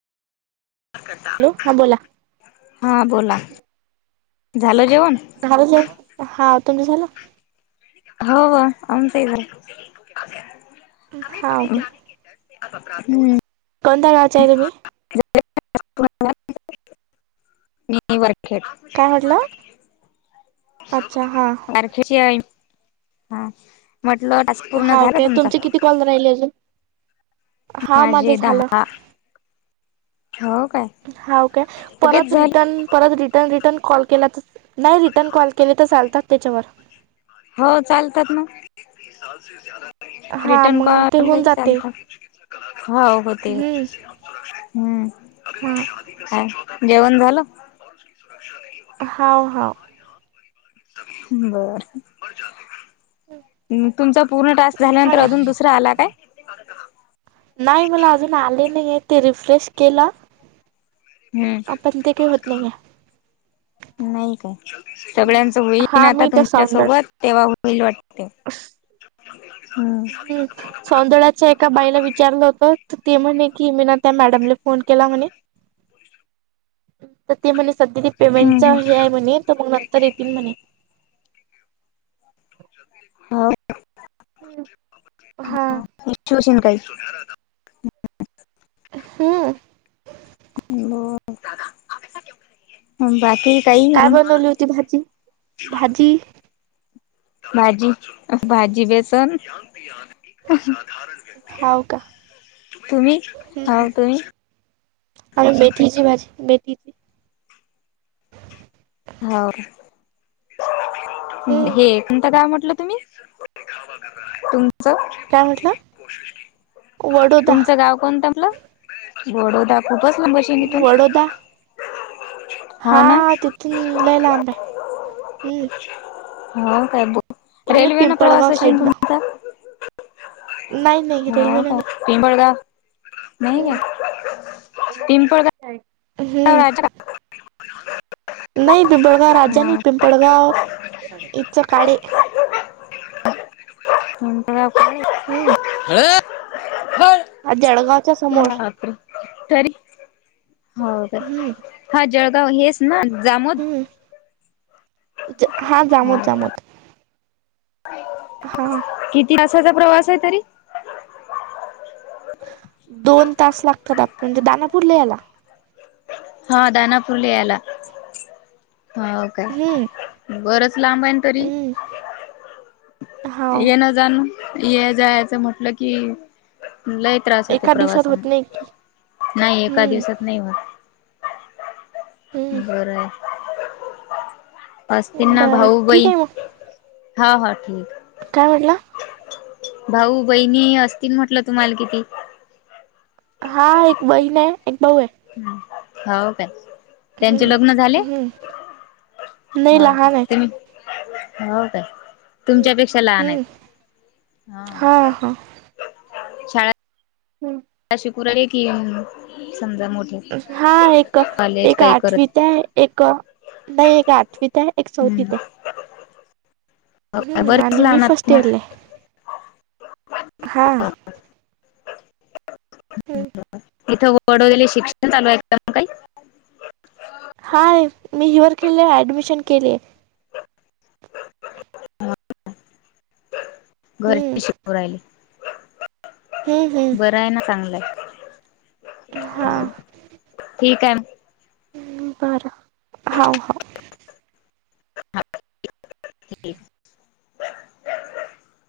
कसा. हॅलो, हां बोला हां बोला, झालं जेवण झालं जेवण, हा तुमचं झालं. हो होआमचही झालं.. हा हं ओके कोणतं गार्ड [unintelligible] मुझे क्यु मार काय रहे म्हटलं है, आणखी अच्छा हा काय मग, हा म्हटलं आज हा ओके तुमचे किती कॉल राहीले अजून हा माझं माझे झालं! दहा हो काय हा ओके लगेच परत झाले रिटर्न परत रिटर्न रिटर्न कॉल केला नाही रिटर्न कॉल केले तर चालतात त्यांच्यावर हो चालतात ना? हा रिटर्न मग ते कॉल होऊन जाते चालतात हो होतंय हम्म हम्म! हा जेवण झाल? हाव हाव! बरंहह! तुमचा पूर्ण टास्क झाल्यानंतर सांगा अजून दुसरा आला काय? नाही मला अजून आले नाहीयेतं आहे ते रिफ्रेश केला हम्म! होत नाही नाही काय? आहे सगळ्यांच होईल की, हा ना आता मी त्या साऊंड तुमच्यासोबत. तेव्हा होईल वाटतंय? हम्म! हम्! सौंदळ्याच्या एका बाईला विचारलं होत ती म्हणजे कि मीना त्या मॅडमला फोन केला म्हणे तर ते म्हणे सध्या ते हम्म पेमेंटच हम्म हे आहे म्हणे तर मग नंतर येतील म्हणे? हो! हम [unintelligible] [unintelligible] काही हाम्म! [inaudible] [unintelligible] काय अजून बनवली होती भाजी? भाजी भाजी भाजी बेसन अहं! हाव का [unintelligible] तुम्ही, हो ओ तुम्ही? अर मेथीची भाजी. मेथीची होओ! हम्म हे कोणता गाव म्हटलं तुम्ही? तुमचं? काय म्हटलं [unintelligible] [inaudible] वडोदा तुमचं गाव कोणतं म्हटलं? [inaudible] [unintelligible] बडोदा खूपच लबशीन इथून वडोदा हाव ना? हम्म लंय लांब आहे हम्म! [inaudible] [unintelligible] हो काय बो? या इकडे रेल्वे न प्रवास पिंपळगाव असेल साईड न तुमचा? नाही नाही हा रेल्वेने का नाही फि भरा नाही का हम्म पिंपळ गावं पर द [inaudible] [unintelligible] हम्म अ राजा! नाही पिंबळगाव राजा नाही हा पिंबळगाव इचं काळे. का [unintelligible] [inaudible] [unintelligible] हय [unintelligible] आ जळगावच्या समोर! तरी हो का? हम्म हा जळगाव हेच ना जामु हम्! [unintelligible] [inaudible] [unintelligible] हा हा किती तासाचा प्रवास आहे तरी? दोन तास लागतात आपण म्हणजे दानापूरला यायला? हा दानापुरला यायला हो काय? हम्म बरंच लांब आहे ना तरी. हम्म हाव ये न जाण ये जायचं म्हटलं की, लाई? त्रास होते एका दिवसात प्रवासान होत नाही की नाही एका हम्म दिवसात नाही होत, हम्म बरं आहे. असतील ना बरं भाऊ ठीक बहिण? आहे मग हां हां ठीक काय म्हणला? भाऊ बहिणी असतील म्हटलं तुम्हाला किती? हां एक बहीण आहे एक भाऊ आहे. हाव काय! त्यांचे लग्न झाले? हम्म हम्म नाही हाव काय! लहान आहेत तेनी होव काय! तुमच्यापेक्षा लहान हम्म आहेत हां. हा हा हम्म. अशी कुरळी की समजा मोठ हां एक, एक करत आठवीत आहे एक नाही एक आठवीत आहे एक चौथीत आहे. हम्म बरीच आणि मी लहान आहात फर्स्ट मग. इयरला आहे हा [unintelligible] इथं वडवलेले शिक्षण चालू ये का काही? हाय मी हिवरकिले ऍडमिशन केलीये. हां. हम्म घरीच शिकु राहिले, हम्म बर आहे ना चांगलय. हम्म हा हां ठीक आहे. बरं! हाव हाव. [inaudible] [unintelligible]